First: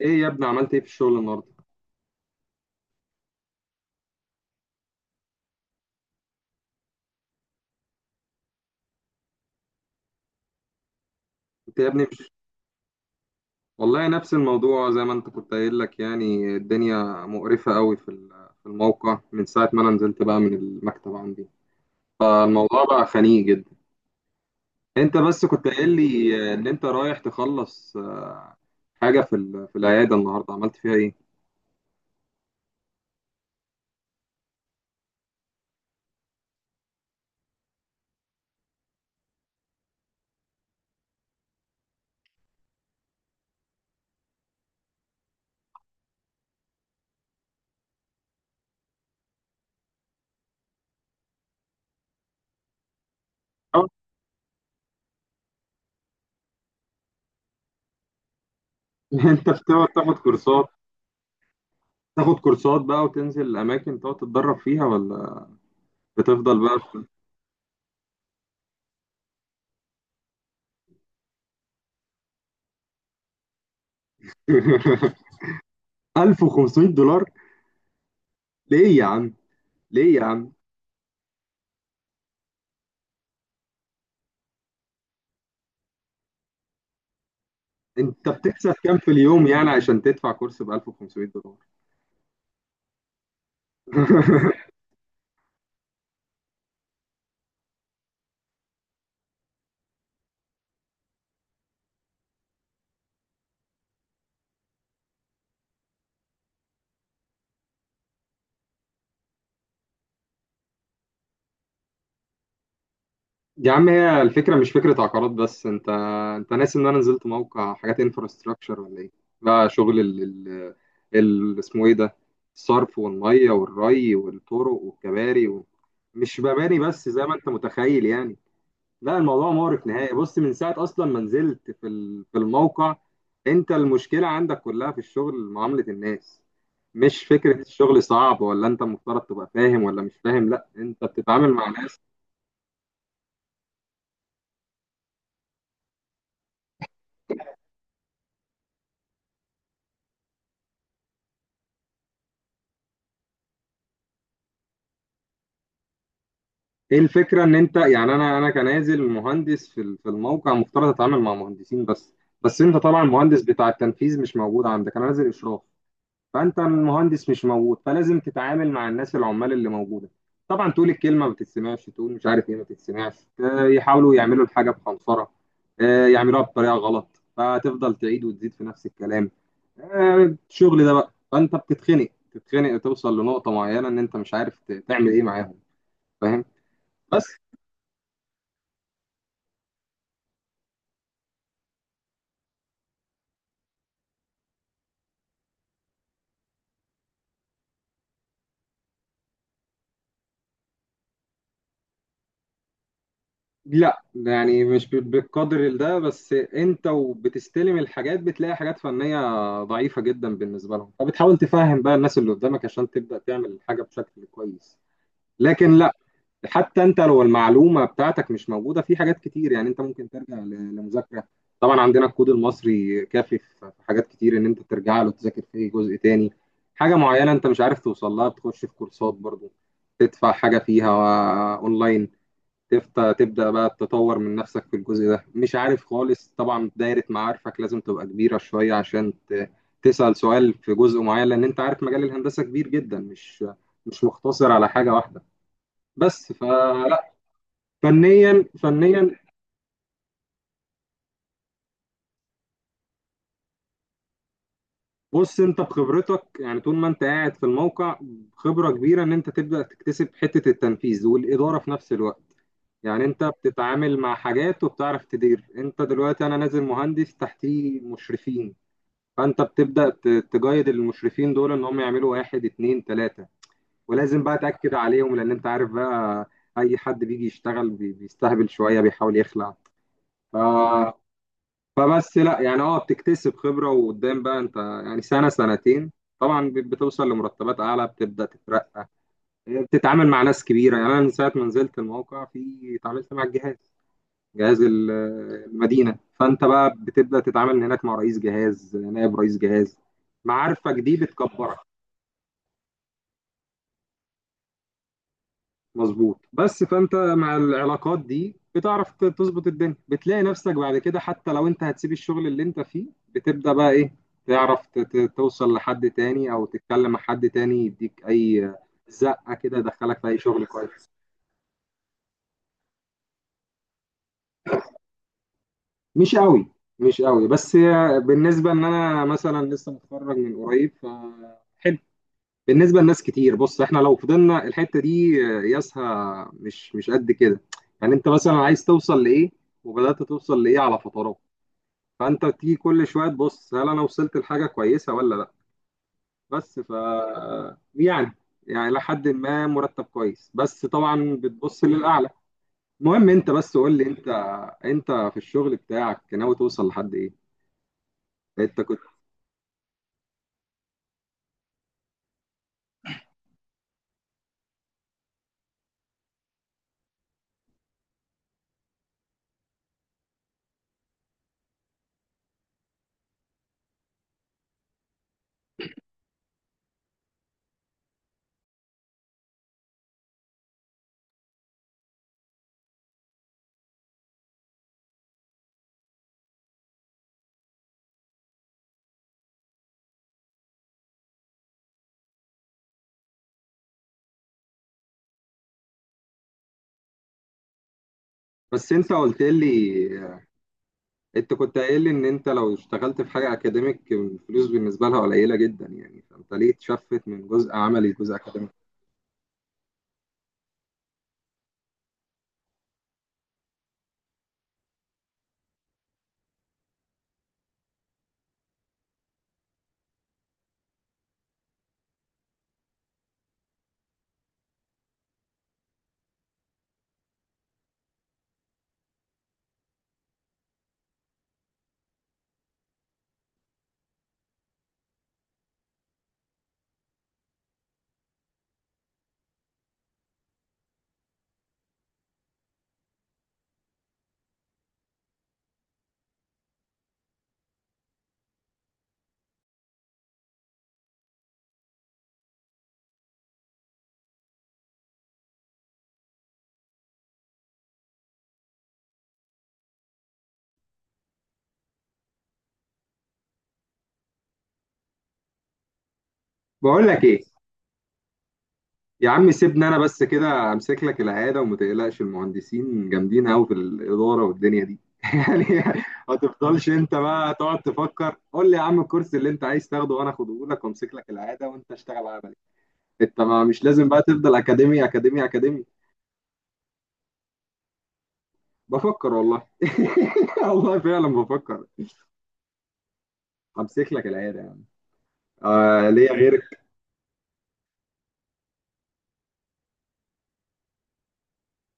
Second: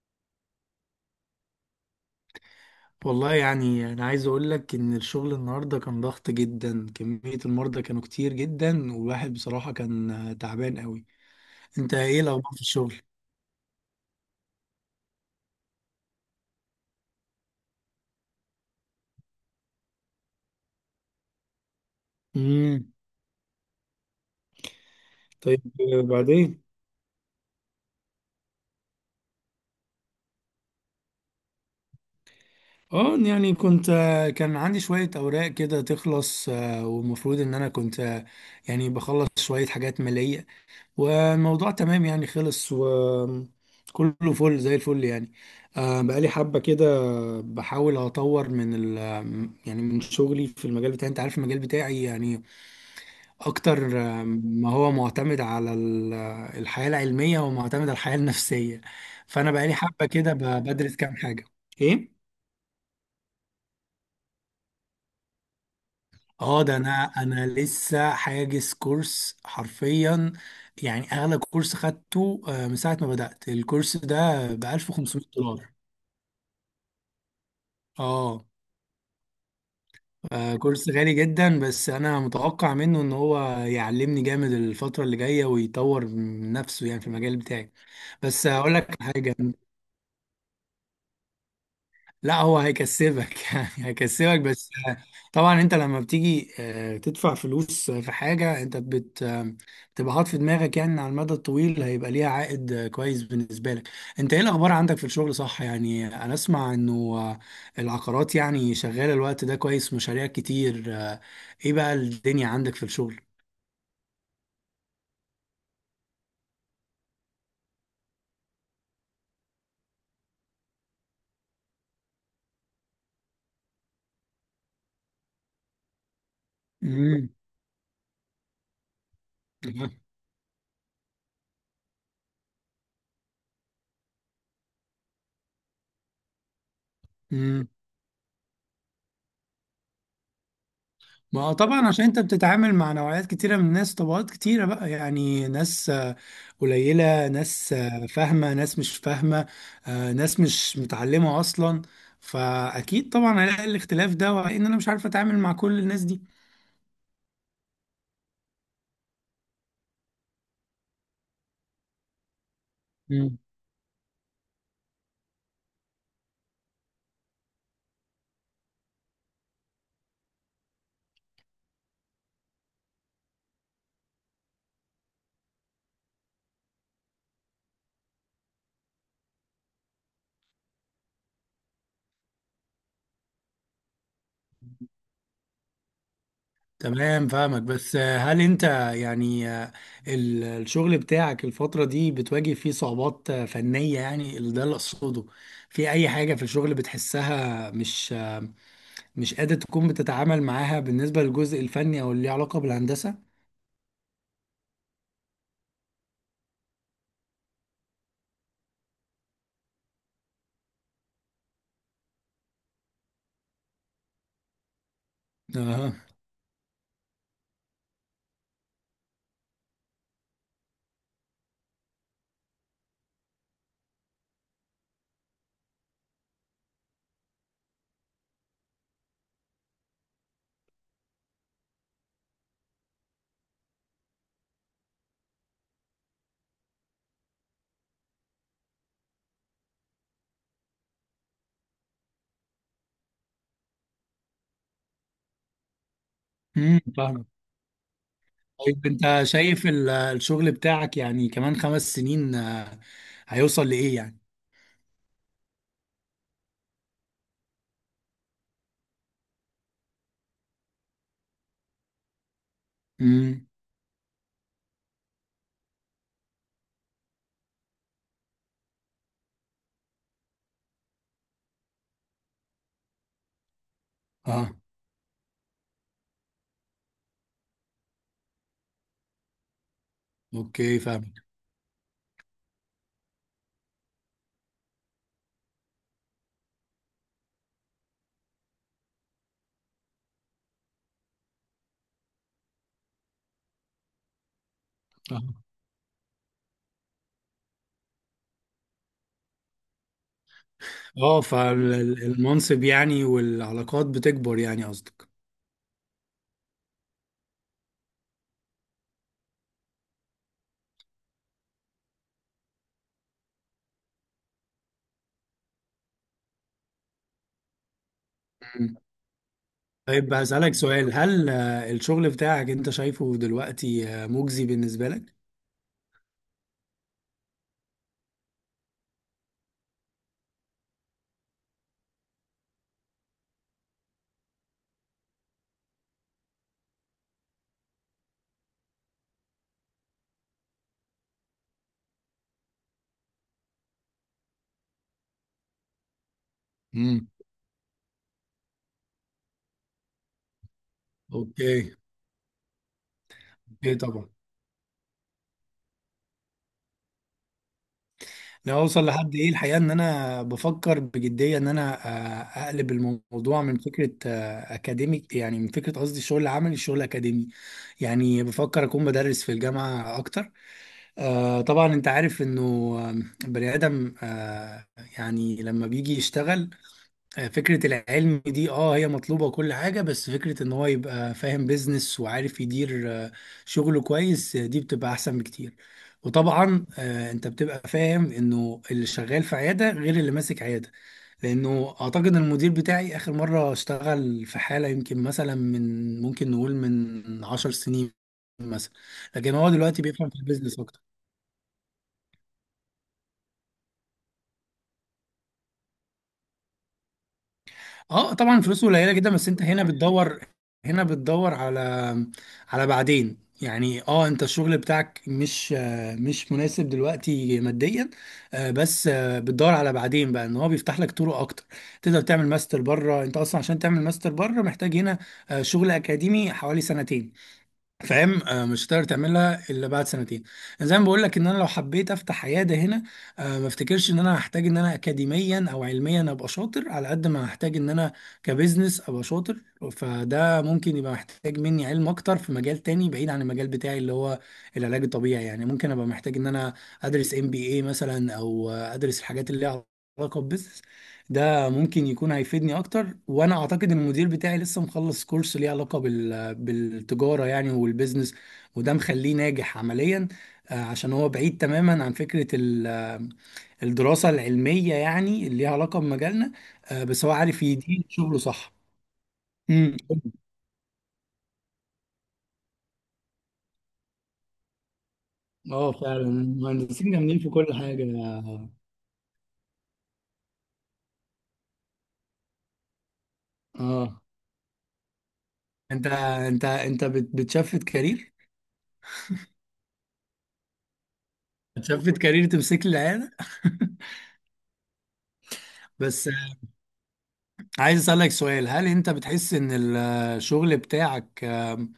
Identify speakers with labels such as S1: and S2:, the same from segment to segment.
S1: ايه يا ابني، عملت ايه في الشغل النهارده؟
S2: والله يعني أنا عايز أقول لك إن الشغل النهاردة كان ضغط جدا، كمية المرضى كانوا كتير جدا، والواحد بصراحة كان تعبان قوي.
S1: انت يا
S2: أنت
S1: ابني
S2: إيه
S1: مش...
S2: الأخبار في الشغل؟
S1: والله نفس الموضوع زي ما انت كنت قايل، لك يعني الدنيا مقرفة قوي في الموقع من ساعة ما انا نزلت بقى من المكتب عندي. فالموضوع
S2: امم
S1: بقى خنيق جدا. انت بس
S2: طيب،
S1: كنت قايل لي
S2: بعدين.
S1: ان انت رايح تخلص حاجة في العيادة النهارده، عملت فيها ايه؟
S2: اه يعني كنت، كان عندي شوية أوراق كده تخلص والمفروض إن أنا كنت يعني بخلص شوية حاجات مالية، والموضوع تمام يعني خلص وكله فل زي الفل يعني. بقالي حبة كده بحاول أطور من ال يعني من شغلي في المجال بتاعي، أنت عارف المجال بتاعي يعني
S1: أو-
S2: أكتر، ما هو معتمد على الحياة العلمية ومعتمد على الحياة النفسية.
S1: انت
S2: فأنا بقالي
S1: بتقعد
S2: حبة
S1: تاخد
S2: كده
S1: كورسات؟
S2: بدرس كام حاجة. إيه؟
S1: تاخد كورسات بقى وتنزل اماكن تقعد تتدرب فيها، ولا بتفضل
S2: اه ده
S1: بقى
S2: انا
S1: في-
S2: انا لسه حاجز كورس حرفيا. يعني اغلى كورس خدته من ساعه ما بدات الكورس ده ب 1500 دولار
S1: $1500؟
S2: اه.
S1: ليه يا عم؟ ليه يا عم؟
S2: كورس غالي جدا، بس انا متوقع منه ان هو يعلمني جامد الفتره اللي جايه ويطور من نفسه يعني في المجال بتاعي.
S1: انت
S2: بس
S1: بتكسب
S2: اقول
S1: كام
S2: لك
S1: في
S2: حاجه،
S1: اليوم يعني عشان تدفع كورس ب $1500؟
S2: لا هو هيكسبك يعني هيكسبك، بس طبعا انت لما بتيجي تدفع فلوس في حاجة، انت بت آه، بتبقى حاطط في دماغك يعني إن على المدى الطويل هيبقى ليها عائد كويس بالنسبة لك. انت ايه الاخبار عندك في الشغل؟ صح، يعني انا اسمع انه آه، العقارات يعني شغالة الوقت ده كويس، مشاريع كتير، ايه بقى الدنيا عندك في الشغل؟
S1: يا عم، هي الفكره مش فكره عقارات بس. انت ناسي ان انا نزلت موقع حاجات انفراستراكشر ولا ايه؟ بقى شغل اسمه ايه ده؟ الصرف والميه والري والطرق والكباري و... مش مباني بس زي
S2: امم.
S1: ما انت متخيل يعني. لا، الموضوع مغرق نهائي. بص، من ساعة أصلا ما نزلت في الموقع. أنت المشكلة عندك كلها في الشغل، معاملة الناس. مش فكرة الشغل صعب ولا أنت المفترض تبقى فاهم ولا مش فاهم، لا، أنت
S2: ما
S1: بتتعامل
S2: هو
S1: مع
S2: طبعا
S1: ناس.
S2: عشان انت بتتعامل مع نوعيات كتيرة من الناس، طبقات كتيرة بقى، يعني ناس قليلة، ناس فاهمة، ناس مش فاهمة، ناس مش متعلمة أصلا. فأكيد طبعا هلاقي الاختلاف ده، وإن أنا مش عارف أتعامل مع كل الناس دي.
S1: إيه الفكرة إن أنت يعني؟ أنا كنازل مهندس في الموقع، مفترض أتعامل مع مهندسين بس. بس أنت طبعا
S2: مم.
S1: المهندس بتاع التنفيذ مش موجود عندك، أنا نازل إشراف. فانت المهندس مش موجود، فلازم تتعامل مع الناس العمال اللي موجوده. طبعا تقول الكلمه ما بتتسمعش، تقول مش عارف ايه، ما بتتسمعش. يحاولوا يعملوا الحاجه بخنصره، يعملوها بطريقه غلط، فتفضل تعيد وتزيد في نفس الكلام. الشغل ده بقى، فانت بتتخنق، تتخنق، توصل لنقطه معينه ان انت مش عارف تعمل ايه معاهم، فاهم؟ بس
S2: تمام، فاهمك. بس هل انت يعني الشغل بتاعك الفترة دي بتواجه فيه صعوبات فنية، يعني اللي ده اللي أقصده؟ في أي حاجة في الشغل بتحسها مش قادر تكون بتتعامل معاها بالنسبة للجزء الفني أو اللي ليه علاقة بالهندسة؟
S1: لا، يعني مش ب- بالقدر ده، بس انت وبتستلم الحاجات بتلاقي حاجات فنية ضعيفة جدا بالنسبة لهم، فبتحاول تفهم بقى الناس اللي قدامك عشان تبدأ تعمل حاجة بشكل كويس. لكن
S2: اه.
S1: لا، حتى انت لو المعلومة بتاعتك مش موجودة في حاجات كتير، يعني انت ممكن ترجع لمذاكرة. طبعا عندنا الكود المصري كافي في في حاجات كتير، ان انت ترجع له تذاكر فيه. جزء تاني، حاجة معينة انت مش عارف توصل لها، بتخش في كورسات برضو، تدفع حاجة فيها اونلاين، تبدأ بقى تطور من نفسك في الجزء ده. مش عارف خالص، طبعا دايرة معارفك لازم تبقى كبيرة شوية عشان تسأل سؤال في جزء معين، لأن أنت عارف مجال الهندسة كبير جدا، مش مقتصر على حاجة واحدة بس.
S2: امم،
S1: فلا
S2: فاهمك.
S1: فنيا،
S2: طيب
S1: فنيا،
S2: أنت شايف الشغل بتاعك يعني كمان 5 سنين، هيوصل لإيه يعني؟
S1: بص أنت بخبرتك يعني طول ما أنت قاعد في الموقع، خبرة كبيرة إن أنت تبدأ تكتسب حتة التنفيذ والإدارة في نفس الوقت. يعني أنت
S2: امم.
S1: بتتعامل مع حاجات وبتعرف تدير. أنت دلوقتي أنا نازل مهندس تحتيه مشرفين، فانت بتبدا تجايد المشرفين دول ان هم يعملوا واحد اتنين تلاته، ولازم بقى
S2: اه،
S1: تاكد عليهم، لان انت عارف بقى اي حد بيجي يشتغل بيستهبل شويه، بيحاول يخلع. ف...
S2: اوكي فاهمك.
S1: فبس لا، يعني اه بتكتسب خبره، وقدام بقى انت يعني سنه سنتين، طبعا بتوصل لمرتبات اعلى، بتبدا تترقى، بتتعامل مع ناس كبيره. يعني انا من ساعه ما نزلت الموقع في اتعاملت مع الجهاز، جهاز
S2: اه
S1: المدينة، فأنت بقى بتبدأ تتعامل هناك مع رئيس جهاز، نائب رئيس جهاز، معارفك دي بتكبرك.
S2: فالمنصب يعني والعلاقات بتكبر يعني، قصدك.
S1: مظبوط، بس فأنت مع العلاقات دي بتعرف تظبط الدنيا، بتلاقي نفسك بعد كده حتى لو أنت هتسيب الشغل اللي أنت فيه بتبدأ بقى إيه، تعرف توصل لحد تاني أو تتكلم مع حد تاني يديك أي
S2: مم.
S1: زقة كده يدخلك في
S2: طيب
S1: أي شغل
S2: هسألك
S1: كويس.
S2: سؤال، هل الشغل بتاعك أنت شايفه دلوقتي مجزي بالنسبة لك؟
S1: مش قوي، مش قوي، بس هي بالنسبة إن أنا مثلا لسه متخرج من قريب. ف بالنسبه لناس كتير، بص احنا لو فضلنا الحته دي قياسها مش، مش قد كده. يعني انت مثلا عايز توصل لايه، وبدات توصل لايه على فترات؟ فانت تيجي كل شويه تبص هل انا وصلت لحاجه كويسه ولا لا. بس ف
S2: امم.
S1: يعني، يعني لحد ما مرتب كويس، بس طبعا بتبص
S2: اوكي.
S1: للاعلى. المهم انت بس
S2: اوكي
S1: قول لي انت،
S2: طبعا.
S1: انت في الشغل بتاعك ناوي توصل لحد ايه؟
S2: أنا
S1: انت كنت...
S2: اوصل لحد ايه؟ الحقيقه ان انا بفكر بجديه ان انا اقلب الموضوع من فكره اكاديميك، يعني من فكره، قصدي الشغل العملي، الشغل اكاديمي. يعني بفكر اكون بدرس في الجامعه اكتر. طبعا انت عارف انه بني ادم يعني لما بيجي يشتغل، فكرة العلم دي اه هي مطلوبة وكل حاجة، بس فكرة ان هو يبقى فاهم بيزنس وعارف يدير شغله كويس، دي بتبقى احسن بكتير. وطبعا انت بتبقى فاهم انه اللي شغال في عيادة غير اللي ماسك عيادة. لانه اعتقد إن المدير بتاعي اخر مرة اشتغل في حالة يمكن مثلا من، ممكن نقول من 10 سنين
S1: بس
S2: مثلا.
S1: انت قلت
S2: لكن هو دلوقتي بيفهم في
S1: لي
S2: البيزنس.
S1: انت كنت قايل لي ان انت لو اشتغلت في حاجه اكاديميك الفلوس بالنسبه لها قليله جدا، يعني فانت ليه تشفت من جزء عملي
S2: اه
S1: لجزء
S2: طبعا
S1: اكاديميك؟
S2: فلوسه قليله جدا، بس انت هنا بتدور، هنا بتدور على، على بعدين يعني. اه انت الشغل بتاعك مش مش مناسب دلوقتي ماديا، بس بتدور على بعدين بقى، ان هو بيفتح لك طرق اكتر. تقدر تعمل ماستر بره. انت اصلا عشان تعمل ماستر بره محتاج هنا شغل اكاديمي حوالي سنتين. فاهم؟ مش هتقدر تعملها الا بعد سنتين. يعني زي ما بقول لك، ان انا لو حبيت افتح عياده هنا، ما افتكرش ان انا هحتاج ان انا اكاديميا او علميا ابقى شاطر على قد ما هحتاج ان انا كبزنس ابقى شاطر. فده ممكن يبقى محتاج مني علم اكتر في مجال تاني بعيد عن المجال بتاعي اللي هو العلاج الطبيعي. يعني ممكن ابقى محتاج ان انا ادرس ام بي اي مثلا، او ادرس الحاجات اللي ليها علاقه ببزنس. ده ممكن يكون هيفيدني اكتر. وانا اعتقد ان المدير بتاعي لسه مخلص كورس ليه علاقه بالتجاره يعني والبيزنس، وده مخليه ناجح عمليا. عشان هو بعيد تماما عن فكره ال... آه، الدراسه العلميه يعني اللي ليها علاقه بمجالنا،
S1: بقول لك
S2: بس هو
S1: ايه
S2: عارف يدير شغله صح.
S1: يا عم، سيبني
S2: امم.
S1: انا بس كده امسك لك العياده، وما تقلقش، المهندسين جامدين قوي في الاداره والدنيا دي يعني.
S2: اه فعلا
S1: ما تفضلش
S2: المهندسين
S1: انت
S2: جامدين في
S1: بقى
S2: كل
S1: تقعد
S2: حاجه.
S1: تفكر، قول لي يا عم الكورس اللي انت عايز تاخده وانا اخده لك، وامسك لك العياده وانت اشتغل عملي. انت ما مش لازم بقى
S2: اه.
S1: تفضل اكاديمي اكاديمي اكاديمي.
S2: انت، انت بتشفت كارير.
S1: بفكر والله. والله فعلا بفكر.
S2: بتشفت كارير، تمسك لي العيال.
S1: امسك لك العياده، آه
S2: بس
S1: ليا غيرك.
S2: عايز أسألك سؤال، هل أنت بتحس إن الشغل بتاعك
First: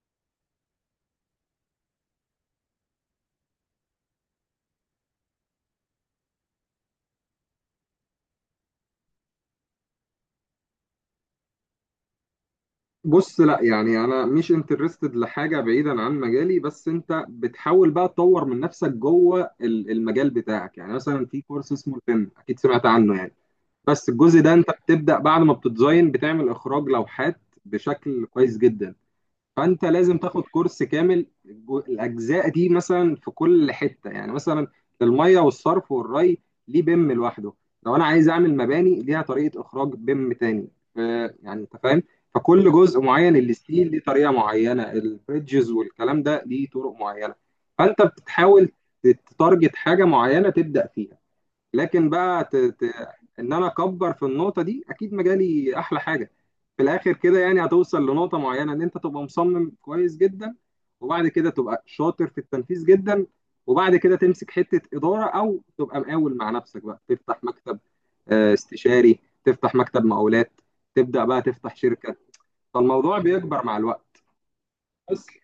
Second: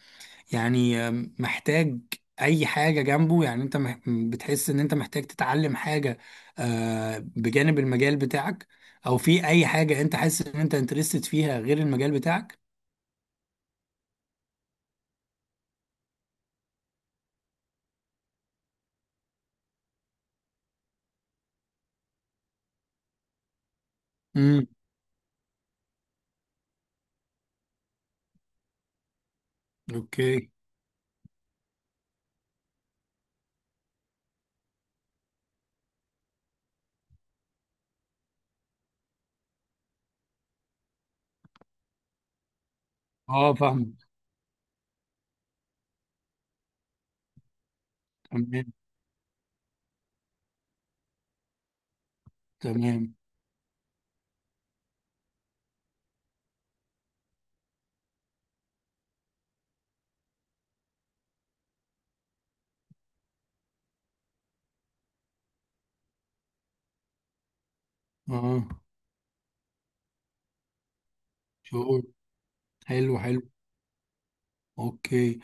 S2: يعني محتاج أي حاجة جنبه؟ يعني أنت بتحس إن أنت محتاج تتعلم حاجة بجانب المجال بتاعك؟ أو في أي حاجة أنت حاسس إن أنت انترستد فيها غير المجال بتاعك؟
S1: بص لا يعني انا مش انترستد لحاجه بعيدا عن مجالي، بس انت بتحاول بقى تطور من نفسك جوه المجال بتاعك. يعني مثلا في كورس اسمه الفن، اكيد سمعت عنه يعني، بس الجزء ده
S2: امم.
S1: انت بتبدا بعد ما بتديزاين بتعمل اخراج لوحات بشكل كويس جدا. فانت لازم تاخد
S2: أوكي.
S1: كورس كامل. الاجزاء دي مثلا في كل حته، يعني مثلا الميه والصرف والري ليه بيم لوحده، لو انا عايز اعمل مباني ليها طريقه اخراج بيم تاني. ف- يعني انت فاهم. فكل جزء معين،
S2: أه
S1: الستيل
S2: فاهم.
S1: ليه طريقه معينه، البريدجز والكلام ده ليه طرق معينه. فانت بتحاول
S2: تمام.
S1: تتارجت حاجه معينه تبدا فيها. لكن بقى ت... ت...
S2: تمام.
S1: ان انا اكبر في النقطه دي، اكيد مجالي احلى حاجه. في الاخر كده يعني هتوصل لنقطه معينه ان انت تبقى مصمم كويس جدا، وبعد كده تبقى شاطر في التنفيذ جدا، وبعد كده تمسك حته اداره، او تبقى مقاول مع نفسك بقى، تفتح مكتب
S2: أه.
S1: استشاري، تفتح مكتب مقاولات، تبدا بقى تفتح
S2: شعور.
S1: شركه.
S2: حلو
S1: فالموضوع
S2: حلو.
S1: بيكبر مع الوقت. بس
S2: أوكي.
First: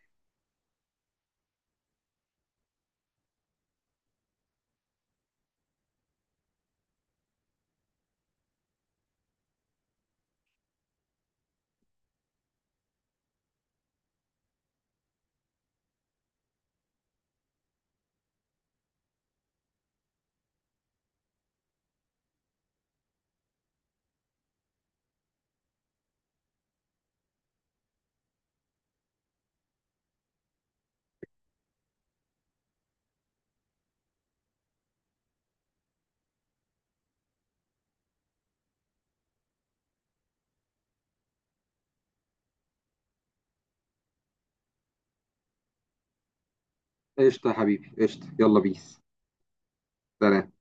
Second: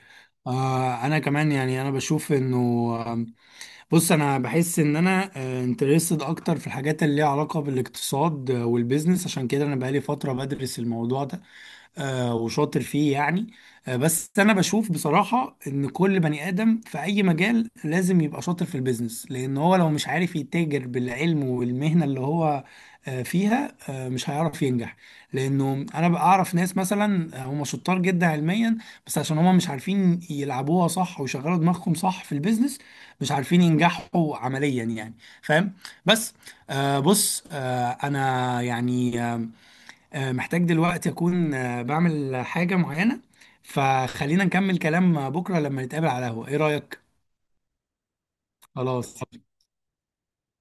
S2: أنا كمان يعني، أنا بشوف إنه، بص انا بحس ان انا انترستد اكتر في الحاجات اللي ليها علاقه بالاقتصاد والبيزنس. عشان كده انا بقالي فتره بدرس الموضوع ده، وشاطر فيه يعني. بس انا بشوف بصراحة ان كل بني ادم في اي مجال لازم يبقى شاطر في البيزنس، لان هو لو مش عارف يتاجر بالعلم والمهنة اللي هو فيها، مش هيعرف ينجح. لانه انا بقى اعرف ناس مثلا هم شطار جدا علميا، بس عشان هم مش عارفين يلعبوها صح ويشغلوا دماغهم صح في البيزنس، مش عارفين ينجحوا عمليا يعني. فاهم؟ بس بص انا يعني محتاج دلوقتي أكون بعمل حاجة معينة. فخلينا نكمل كلام بكرة لما نتقابل على القهوة، إيه رأيك؟
S1: قشطه يا حبيبي، قشطه، يلا بيس،
S2: خلاص.
S1: سلام.